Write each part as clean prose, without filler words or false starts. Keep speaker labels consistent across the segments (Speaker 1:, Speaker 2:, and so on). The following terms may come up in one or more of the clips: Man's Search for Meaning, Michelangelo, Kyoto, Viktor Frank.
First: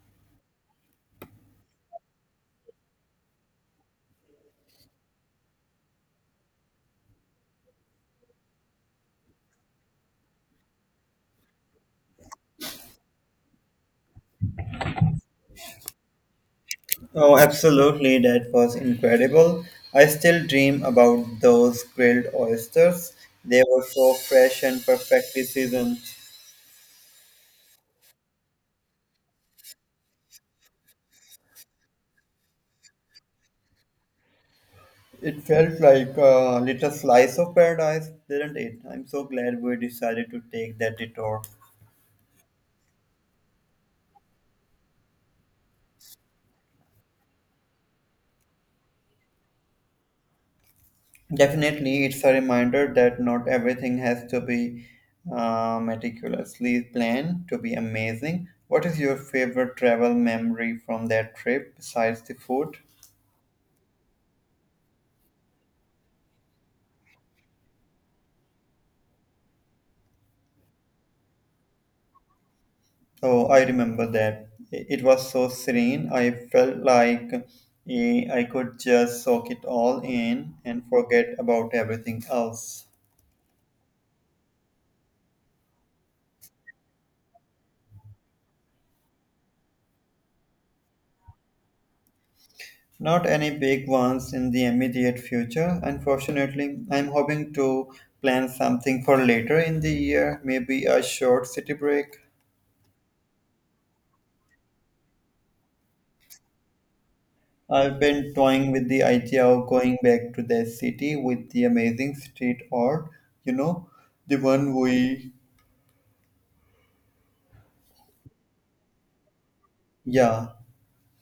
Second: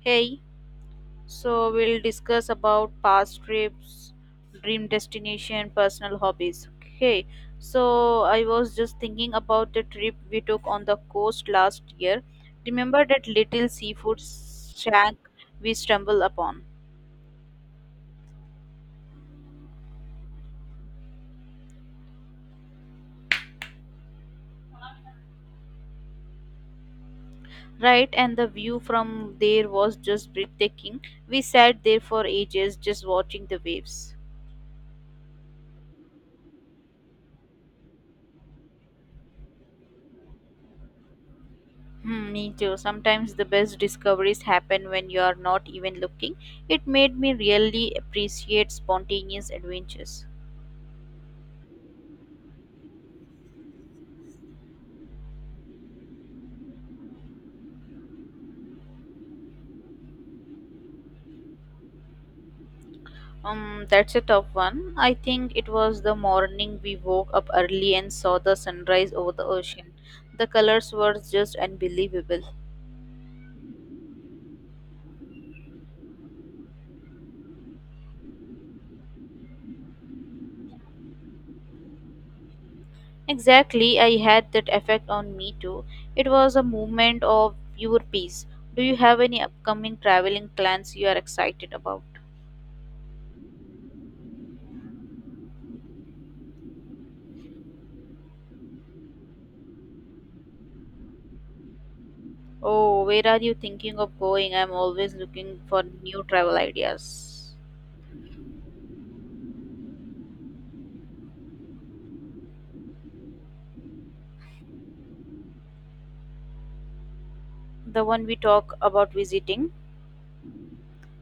Speaker 1: Hey, so we'll discuss about past trips, dream destination, personal hobbies. Okay, so I was just thinking about the trip we took on the coast last year. Remember that little seafood shack we stumbled upon?
Speaker 2: Oh, absolutely, that was incredible. I still dream about those grilled oysters. They were so fresh and perfectly seasoned.
Speaker 1: Right, and the view from there was just breathtaking. We sat there for ages just watching the waves.
Speaker 2: It felt like a little slice of paradise, didn't it? I'm so glad we decided to take that detour.
Speaker 1: Hmm, me too. Sometimes the best discoveries happen when you are not even looking. It made me really appreciate spontaneous adventures.
Speaker 2: Definitely, it's a reminder that not everything has to be meticulously planned to be amazing. What is your favorite travel memory from that trip besides the food?
Speaker 1: That's a tough one. I think it was the morning we woke up early and saw the sunrise over the ocean. The colors were just unbelievable.
Speaker 2: Oh, I remember that. It was so serene. I felt like I could just soak it all in and forget about everything else.
Speaker 1: Exactly, I had that effect on me too. It was a moment of pure peace. Do you have any upcoming traveling plans you are excited about?
Speaker 2: Not any big ones in the immediate future, unfortunately. I'm hoping to plan something for later in the year, maybe a short city break.
Speaker 1: Oh, where are you thinking of going? I'm always looking for new travel ideas.
Speaker 2: I've been toying with the idea of going back to the city with the amazing street art, you know, the one we,
Speaker 1: The one we talk about visiting?
Speaker 2: yeah,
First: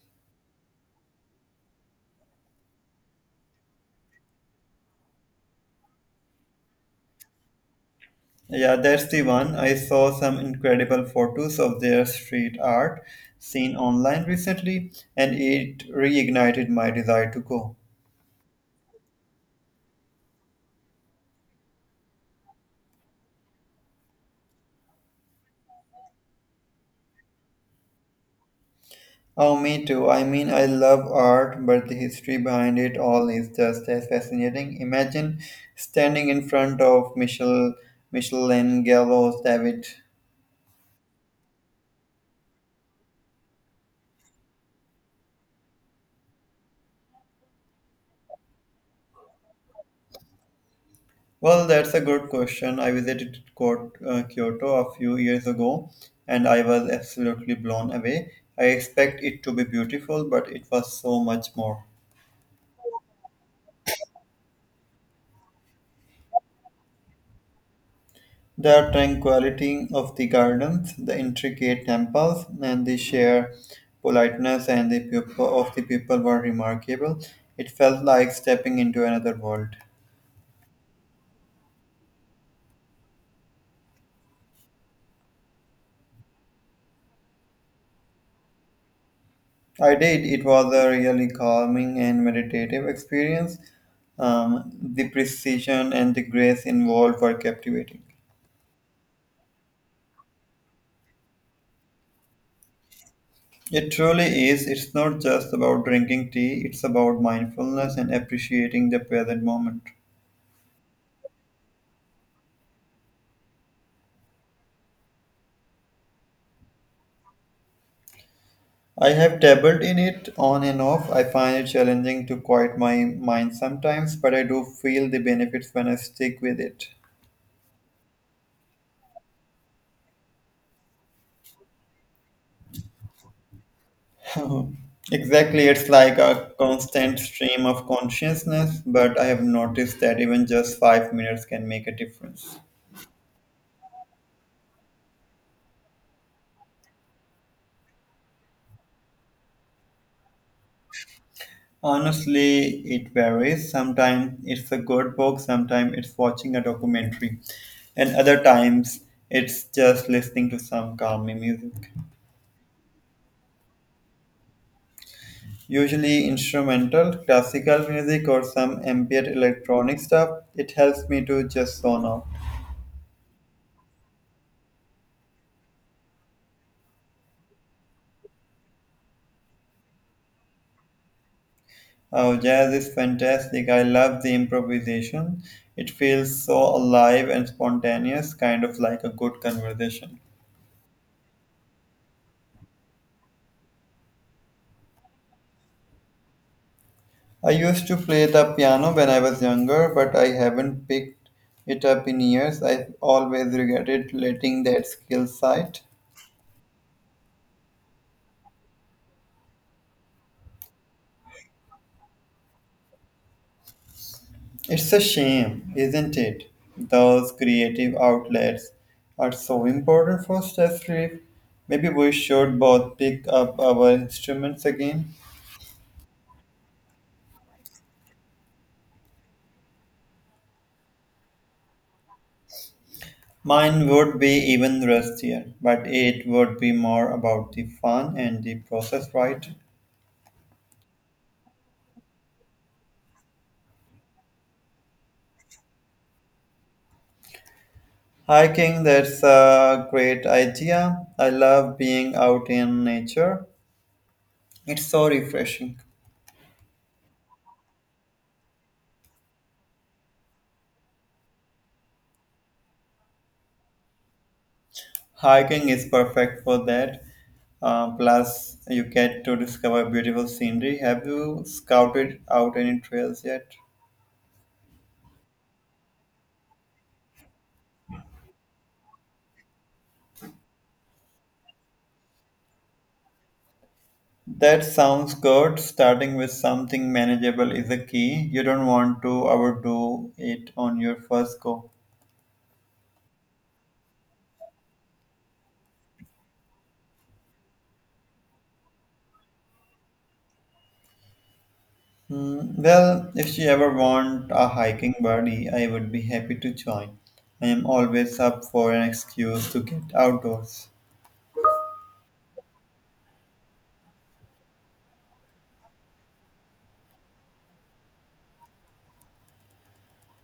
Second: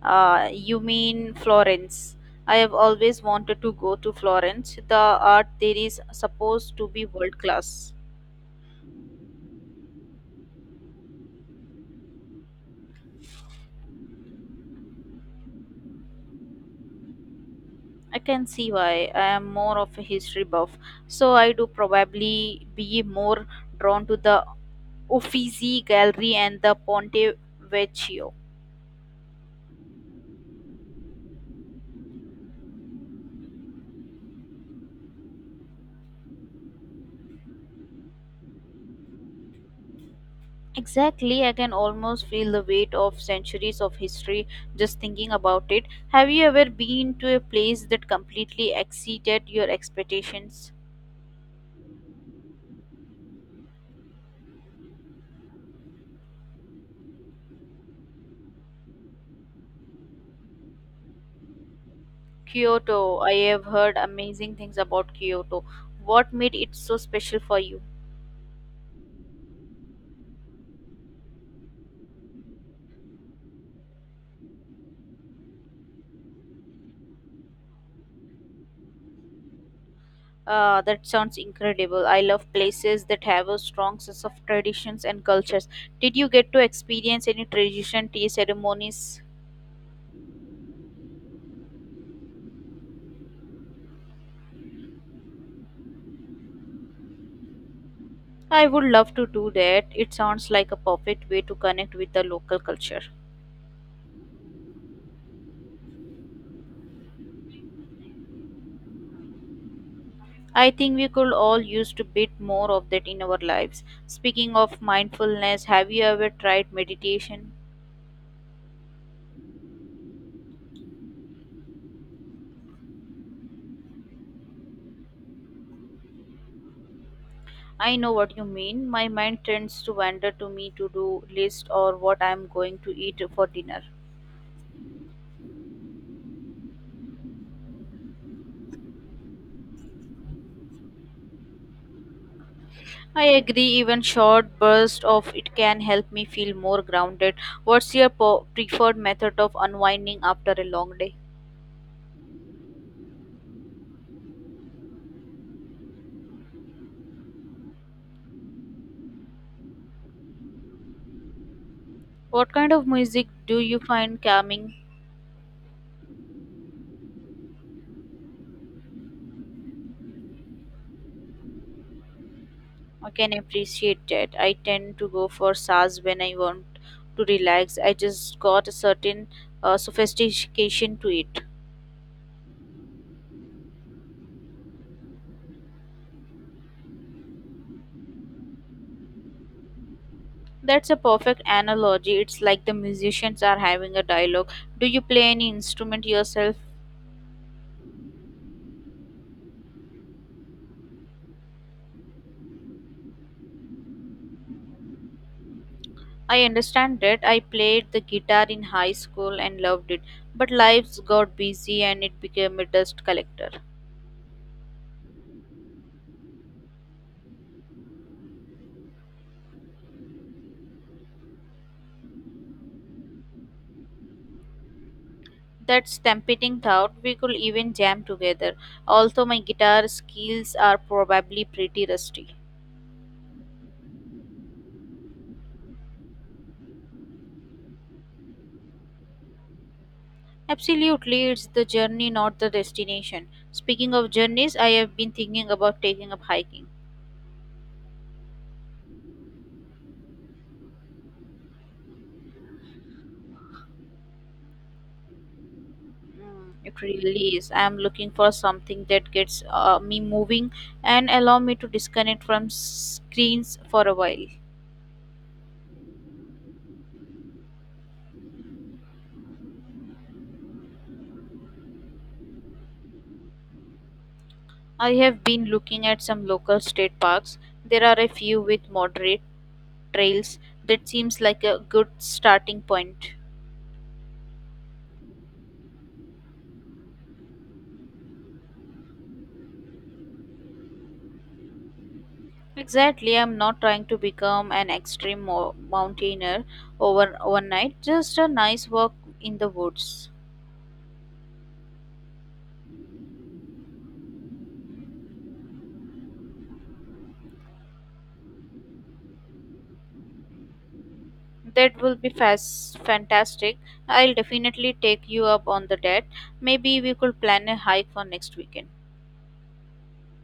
Speaker 1: You mean Florence. I have always wanted to go to Florence. The art there is supposed to be world class.
Speaker 2: Yeah, that's the one. I saw some incredible photos of their street art seen online recently, and it reignited my desire to go.
Speaker 1: I can see why. I am more of a history buff, so I do probably be more drawn to the Uffizi Gallery and the Ponte Vecchio.
Speaker 2: Oh, me too. I mean, I love art, but the history behind it all is just as fascinating. Imagine standing in front of Michelangelo, David.
Speaker 1: Exactly, I can almost feel the weight of centuries of history just thinking about it. Have you ever been to a place that completely exceeded your expectations?
Speaker 2: Well, that's a good question. I visited Kyoto a few years ago and I was absolutely blown away. I expect it to be beautiful, but it was so much more.
Speaker 1: Kyoto. I have heard amazing things about Kyoto. What made it so special for you?
Speaker 2: The tranquility of the gardens, the intricate temples, and the sheer politeness and the people of the people were remarkable. It felt like stepping into another world.
Speaker 1: Ah, that sounds incredible. I love places that have a strong sense of traditions and cultures. Did you get to experience any tradition tea ceremonies?
Speaker 2: I did. It was a really calming and meditative experience. The precision and the grace involved were captivating.
Speaker 1: I would love to do that. It sounds like a perfect way to connect with the local culture.
Speaker 2: It truly is. It's not just about drinking tea, it's about mindfulness and appreciating the present moment.
Speaker 1: I think we could all use a bit more of that in our lives. Speaking of mindfulness, have you ever tried meditation?
Speaker 2: I have dabbled in it on and off. I find it challenging to quiet my mind sometimes, but I do feel the benefits when I stick with it.
Speaker 1: I know what you mean. My mind tends to wander to me to do list or what I'm going to eat for dinner.
Speaker 2: Exactly, it's like a constant stream of consciousness, but I have noticed that even just 5 minutes can make a difference.
Speaker 1: I agree, even short bursts of it can help me feel more grounded. What's your preferred method of unwinding after a long day?
Speaker 2: Honestly, it varies. Sometimes it's a good book, sometimes it's watching a documentary, and other times it's just listening to some calming music.
Speaker 1: What kind of music do you find calming?
Speaker 2: Usually instrumental, classical music, or some ambient electronic stuff. It helps me to just zone out.
Speaker 1: I can appreciate that. I tend to go for SARS when I want to relax. I just got a certain sophistication to it.
Speaker 2: Oh, jazz is fantastic. I love the improvisation. It feels so alive and spontaneous, kind of like a good conversation.
Speaker 1: That's a perfect analogy. It's like the musicians are having a dialogue. Do you play any instrument yourself?
Speaker 2: I used to play the piano when I was younger, but I haven't picked it up in years. I always regretted letting that skill side.
Speaker 1: I understand that. I played the guitar in high school and loved it, but lives got busy and it became a dust collector.
Speaker 2: It's a shame, isn't it? Those creative outlets are so important for stress relief. Maybe we should both pick up our instruments again.
Speaker 1: That's tempting thought. We could even jam together. Although my guitar skills are probably pretty rusty.
Speaker 2: Mine would be even rustier, but it would be more about the fun and the process, right?
Speaker 1: Absolutely, it's the journey, not the destination. Speaking of journeys, I have been thinking about taking up hiking.
Speaker 2: Hiking, that's a great idea. I love being out in nature. It's so refreshing.
Speaker 1: Mm, it really is. I am looking for something that gets me moving and allow me to disconnect from screens for a while.
Speaker 2: Hiking is perfect for that. Plus, you get to discover beautiful scenery. Have you scouted out any trails yet?
Speaker 1: I have been looking at some local state parks. There are a few with moderate trails that seems like a good starting point.
Speaker 2: That sounds good. Starting with something manageable is a key. You don't want to overdo it on your first go.
Speaker 1: Exactly, I'm not trying to become an extreme mountaineer overnight. Just a nice walk in the woods.
Speaker 2: Hmm, well, if you ever want a hiking buddy, I would be happy to join. I am always up for an excuse to get outdoors.
Speaker 1: That will be fantastic. I'll definitely take you up on the debt. Maybe we could plan a hike for next weekend.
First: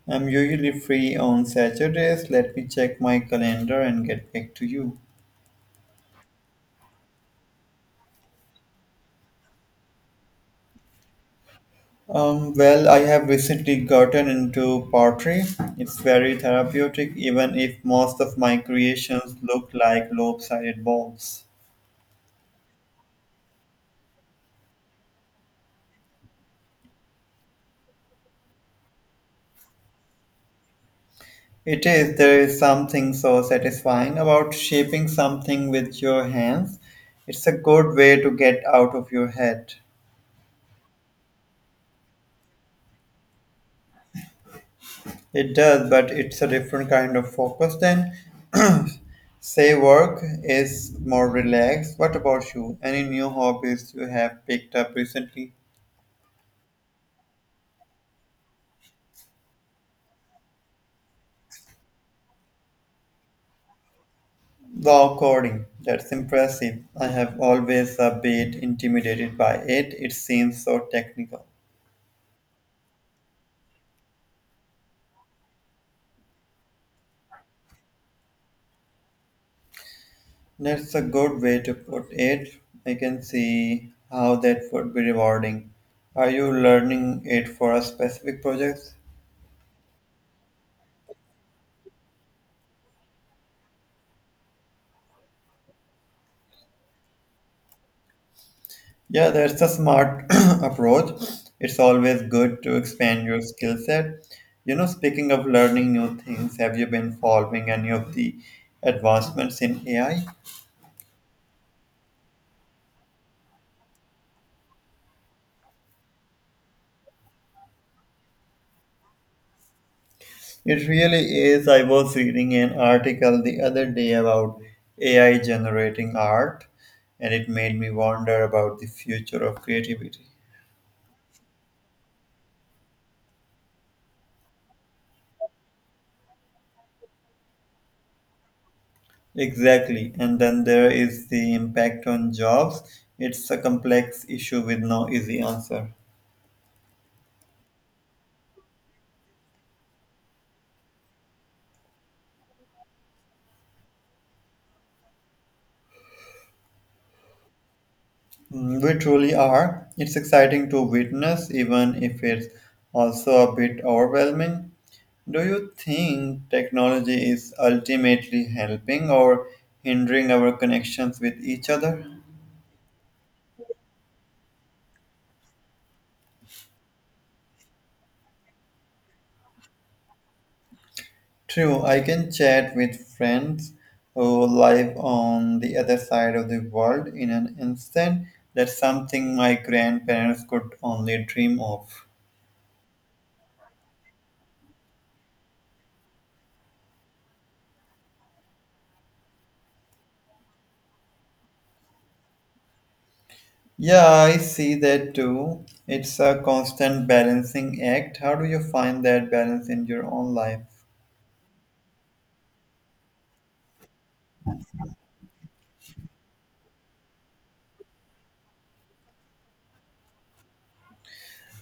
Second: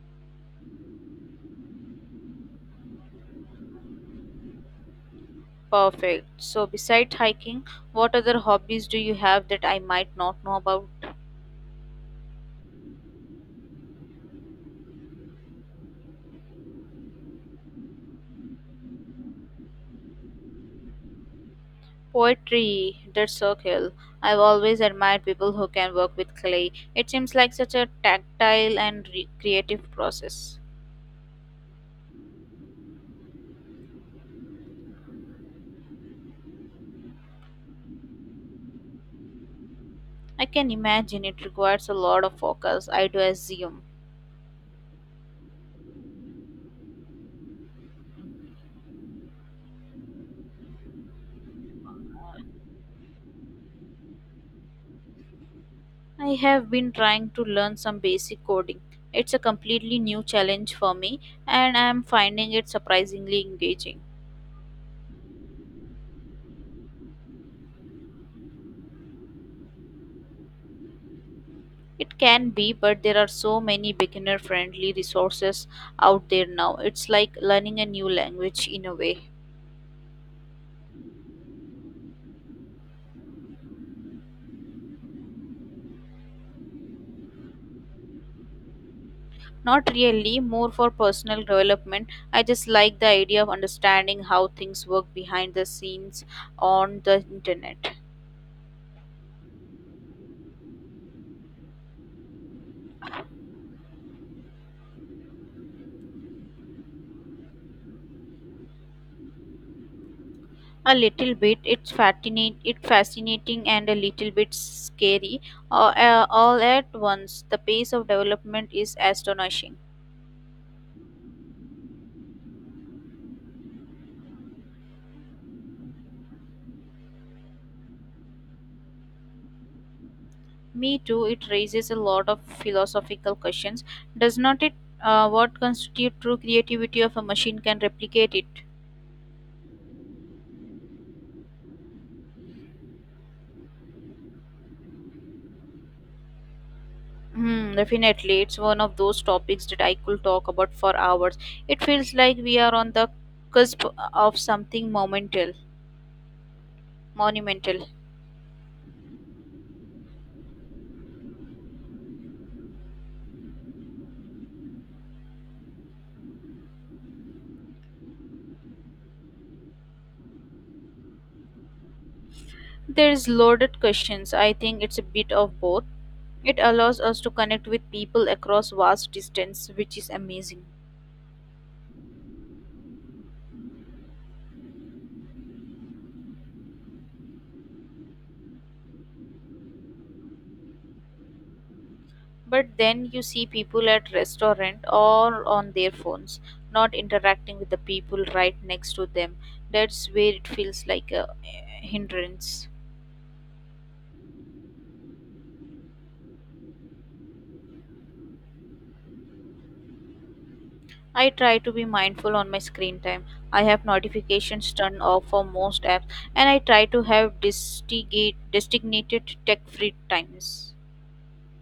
Speaker 2: I'm usually free on Saturdays. Let me check my calendar and get back to you.
Speaker 1: Perfect. So, besides hiking, what other hobbies do you have that I might not know about?
Speaker 2: Well, I have recently gotten into pottery. It's very therapeutic, even if most of my creations look like lopsided balls.
Speaker 1: Poetry. That's so cool. I've always admired people who can work with clay. It seems like such a tactile and creative process.
Speaker 2: It is. There is something so satisfying about shaping something with your hands. It's a good way to get out of your head.
Speaker 1: I can imagine it requires a lot of focus, I do assume.
Speaker 2: It does, but it's a different kind of focus than, say, work is more relaxed. What about you? Any new hobbies you have picked up recently?
Speaker 1: I have been trying to learn some basic coding. It's a completely new challenge for me, and I am finding it surprisingly engaging.
Speaker 2: Wow, coding. That's impressive. I have always a bit intimidated by it. It seems so technical.
Speaker 1: It can be, but there are so many beginner friendly resources out there now. It's like learning a new language in a way.
Speaker 2: That's a good way to put it. I can see how that would be rewarding. Are you learning it for a specific project?
Speaker 1: Not really, more for personal development. I just like the idea of understanding how things work behind the scenes on the internet.
Speaker 2: Yeah, that's a smart approach. It's always good to expand your skill set. You know, speaking of learning new things, have you been following any of the advancements in AI?
Speaker 1: A little bit. It's fascinate. It fascinating and a little bit scary. All at once, the pace of development is astonishing.
Speaker 2: It really is. I was reading an article the other day about AI generating art, and it made me wonder about the future of creativity.
Speaker 1: Me too. It raises a lot of philosophical questions, does not it? What constitutes true creativity of a machine can replicate it?
Speaker 2: Exactly. And then there is the impact on jobs. It's a complex issue with no easy answer.
Speaker 1: Hmm, definitely, it's one of those topics that I could talk about for hours. It feels like we are on the cusp of something monumental.
Speaker 2: Mm, we truly are. It's exciting to witness, even if it's also a bit overwhelming. Do you think technology is ultimately helping or hindering our connections with each other?
Speaker 1: There's loaded questions. I think it's a bit of both. It allows us to connect with people across vast distance, which is amazing.
Speaker 2: True, I can chat with friends who live on the other side of the world in an instant. That's something my grandparents could only dream of.
Speaker 1: But then you see people at restaurant or on their phones, not interacting with the people right next to them. That's where it feels like a hindrance.
Speaker 2: Yeah, I see that too. It's a constant balancing act. How do you find that balance in your own life?
Speaker 1: I try to be mindful on my screen time. I have notifications turned off for most apps, and I try to have designated tech-free times.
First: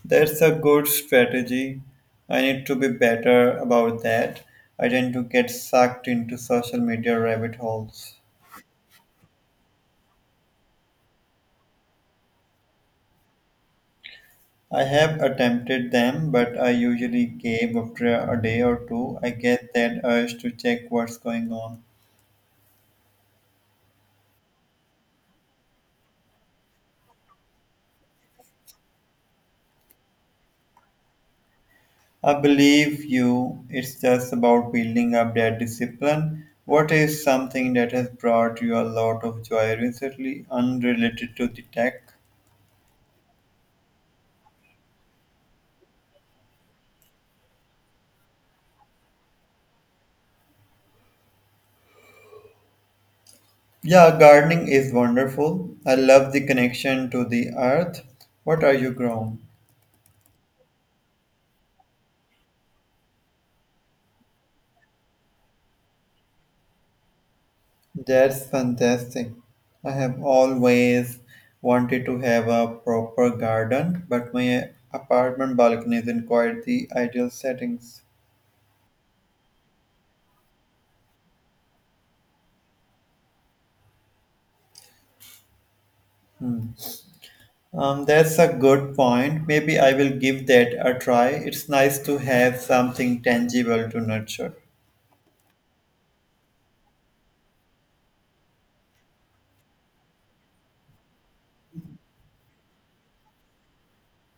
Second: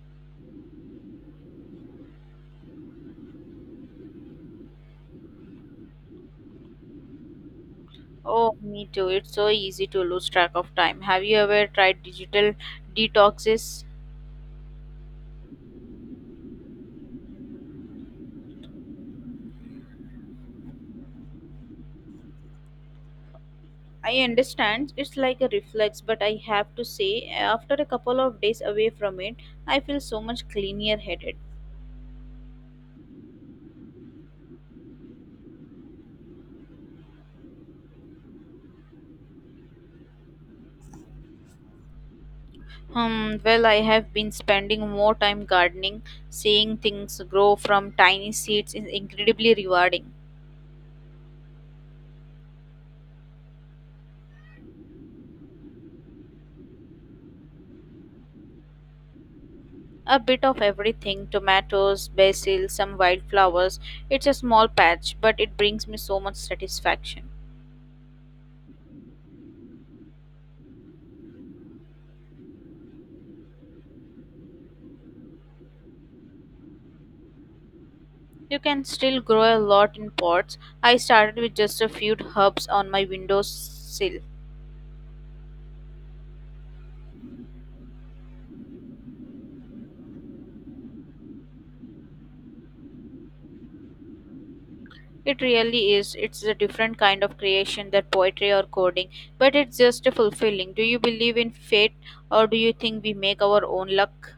Speaker 2: That's a good strategy. I need to be better about that. I tend to get sucked into social media rabbit holes.
Speaker 1: Oh, me too. It's so easy to lose track of time. Have you ever tried digital detoxes?
Speaker 2: I have attempted them, but I usually cave after a day or two. I get that urge to check what's going on.
Speaker 1: I understand it's like a reflex, but I have to say, after a couple of days away from it, I feel so much cleaner headed.
Speaker 2: I believe you, it's just about building up that discipline. What is something that has brought you a lot of joy recently, unrelated to the tech?
Speaker 1: Hmm, well, I have been spending more time gardening, seeing things grow from tiny seeds is incredibly rewarding.
Speaker 2: Yeah, gardening is wonderful. I love the connection to the earth. What are you growing?
Speaker 1: A bit of everything tomatoes, basil, some wildflowers. It's a small patch, but it brings me so much satisfaction.
Speaker 2: That's fantastic. I have always wanted to have a proper garden, but my apartment balcony isn't quite the ideal settings.
Speaker 1: You can still grow a lot in pots. I started with just a few herbs on my windowsill.
Speaker 2: Hmm. That's a good point. Maybe I will give that a try. It's nice to have something tangible to nurture.
Speaker 1: It really is. It's a different kind of creation than poetry or coding, but it's just fulfilling. Do you believe in fate or do you think we make our own luck?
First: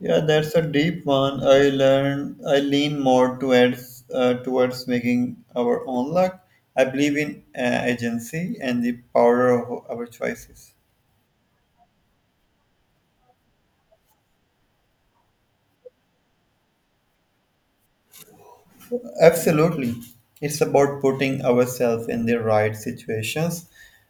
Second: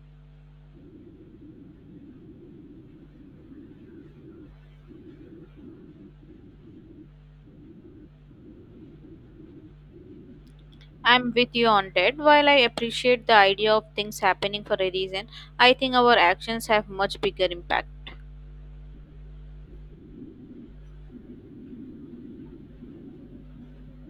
Speaker 2: Yeah, that's a deep one. I learn. I lean more towards towards making our own luck. I believe in agency and the power of our choices.
Speaker 1: I'm with you on that. While I appreciate the idea of things happening for a reason, I think our actions have much bigger impact.
Speaker 2: Absolutely. It's about putting ourselves in the right situations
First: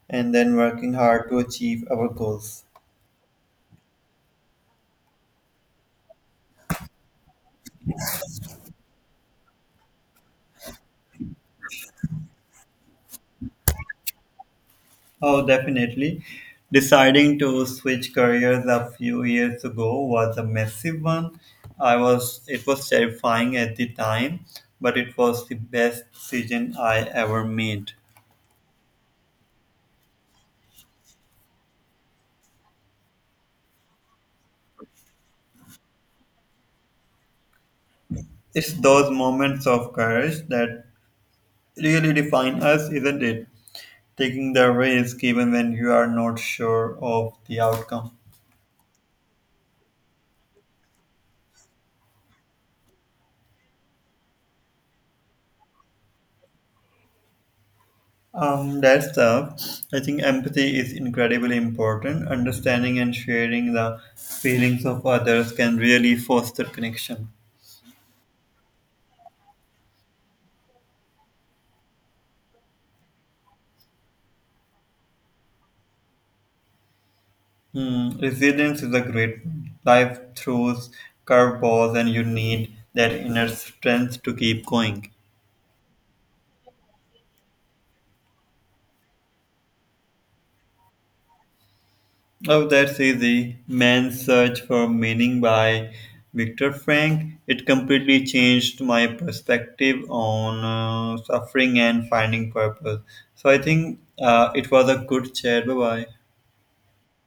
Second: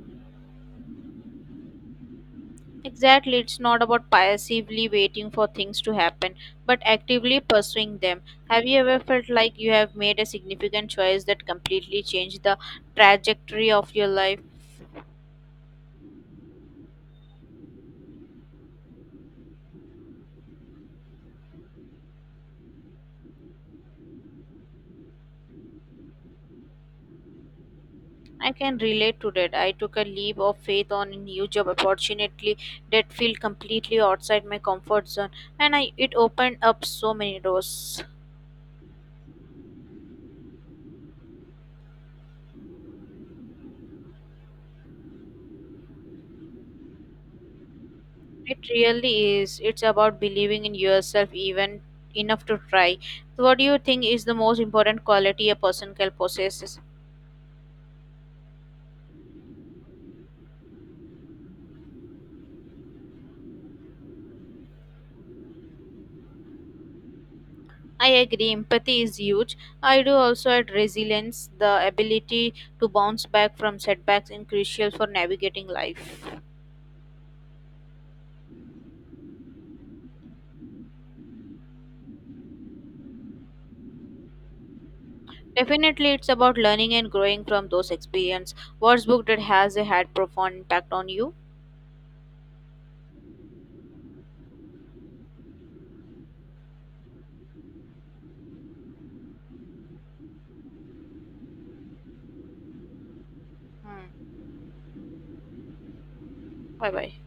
Speaker 2: and then working hard to achieve our goals.
Speaker 1: Exactly, it's not about passively waiting for things to happen, but actively pursuing them. Have you ever felt like you have made a significant choice that completely changed the trajectory of your life?
Speaker 2: Oh, definitely. Deciding to switch careers a few years ago was a massive one. I was It was terrifying at the time, but it was the best decision I ever made.
Speaker 1: I can relate to that. I took a leap of faith on a new job opportunity that felt completely outside my comfort zone, and it opened up so many doors.
Speaker 2: It's those moments of courage that really define us, isn't it? Taking the risk even when you are not sure of the outcome.
Speaker 1: It really is. It's about believing in yourself even enough to try. So what do you think is the most important quality a person can possess?
Speaker 2: That's tough. I think empathy is incredibly important. Understanding and sharing the feelings of others can really foster connection.
Speaker 1: I agree, empathy is huge. I do also add resilience, the ability to bounce back from setbacks is crucial for navigating life.
Speaker 2: Hmm, resilience is a great one. Life throws curveballs, and you need that inner strength to keep going.
Speaker 1: Definitely it's about learning and growing from those experiences. What's book that has a had profound impact on you?
Speaker 2: Oh, that's easy. Man's Search for Meaning by Viktor Frank. It completely changed my perspective on suffering and finding purpose. So I think
Speaker 1: Hmm.
Speaker 2: it was a good chat. Bye bye.
Speaker 1: Bye bye.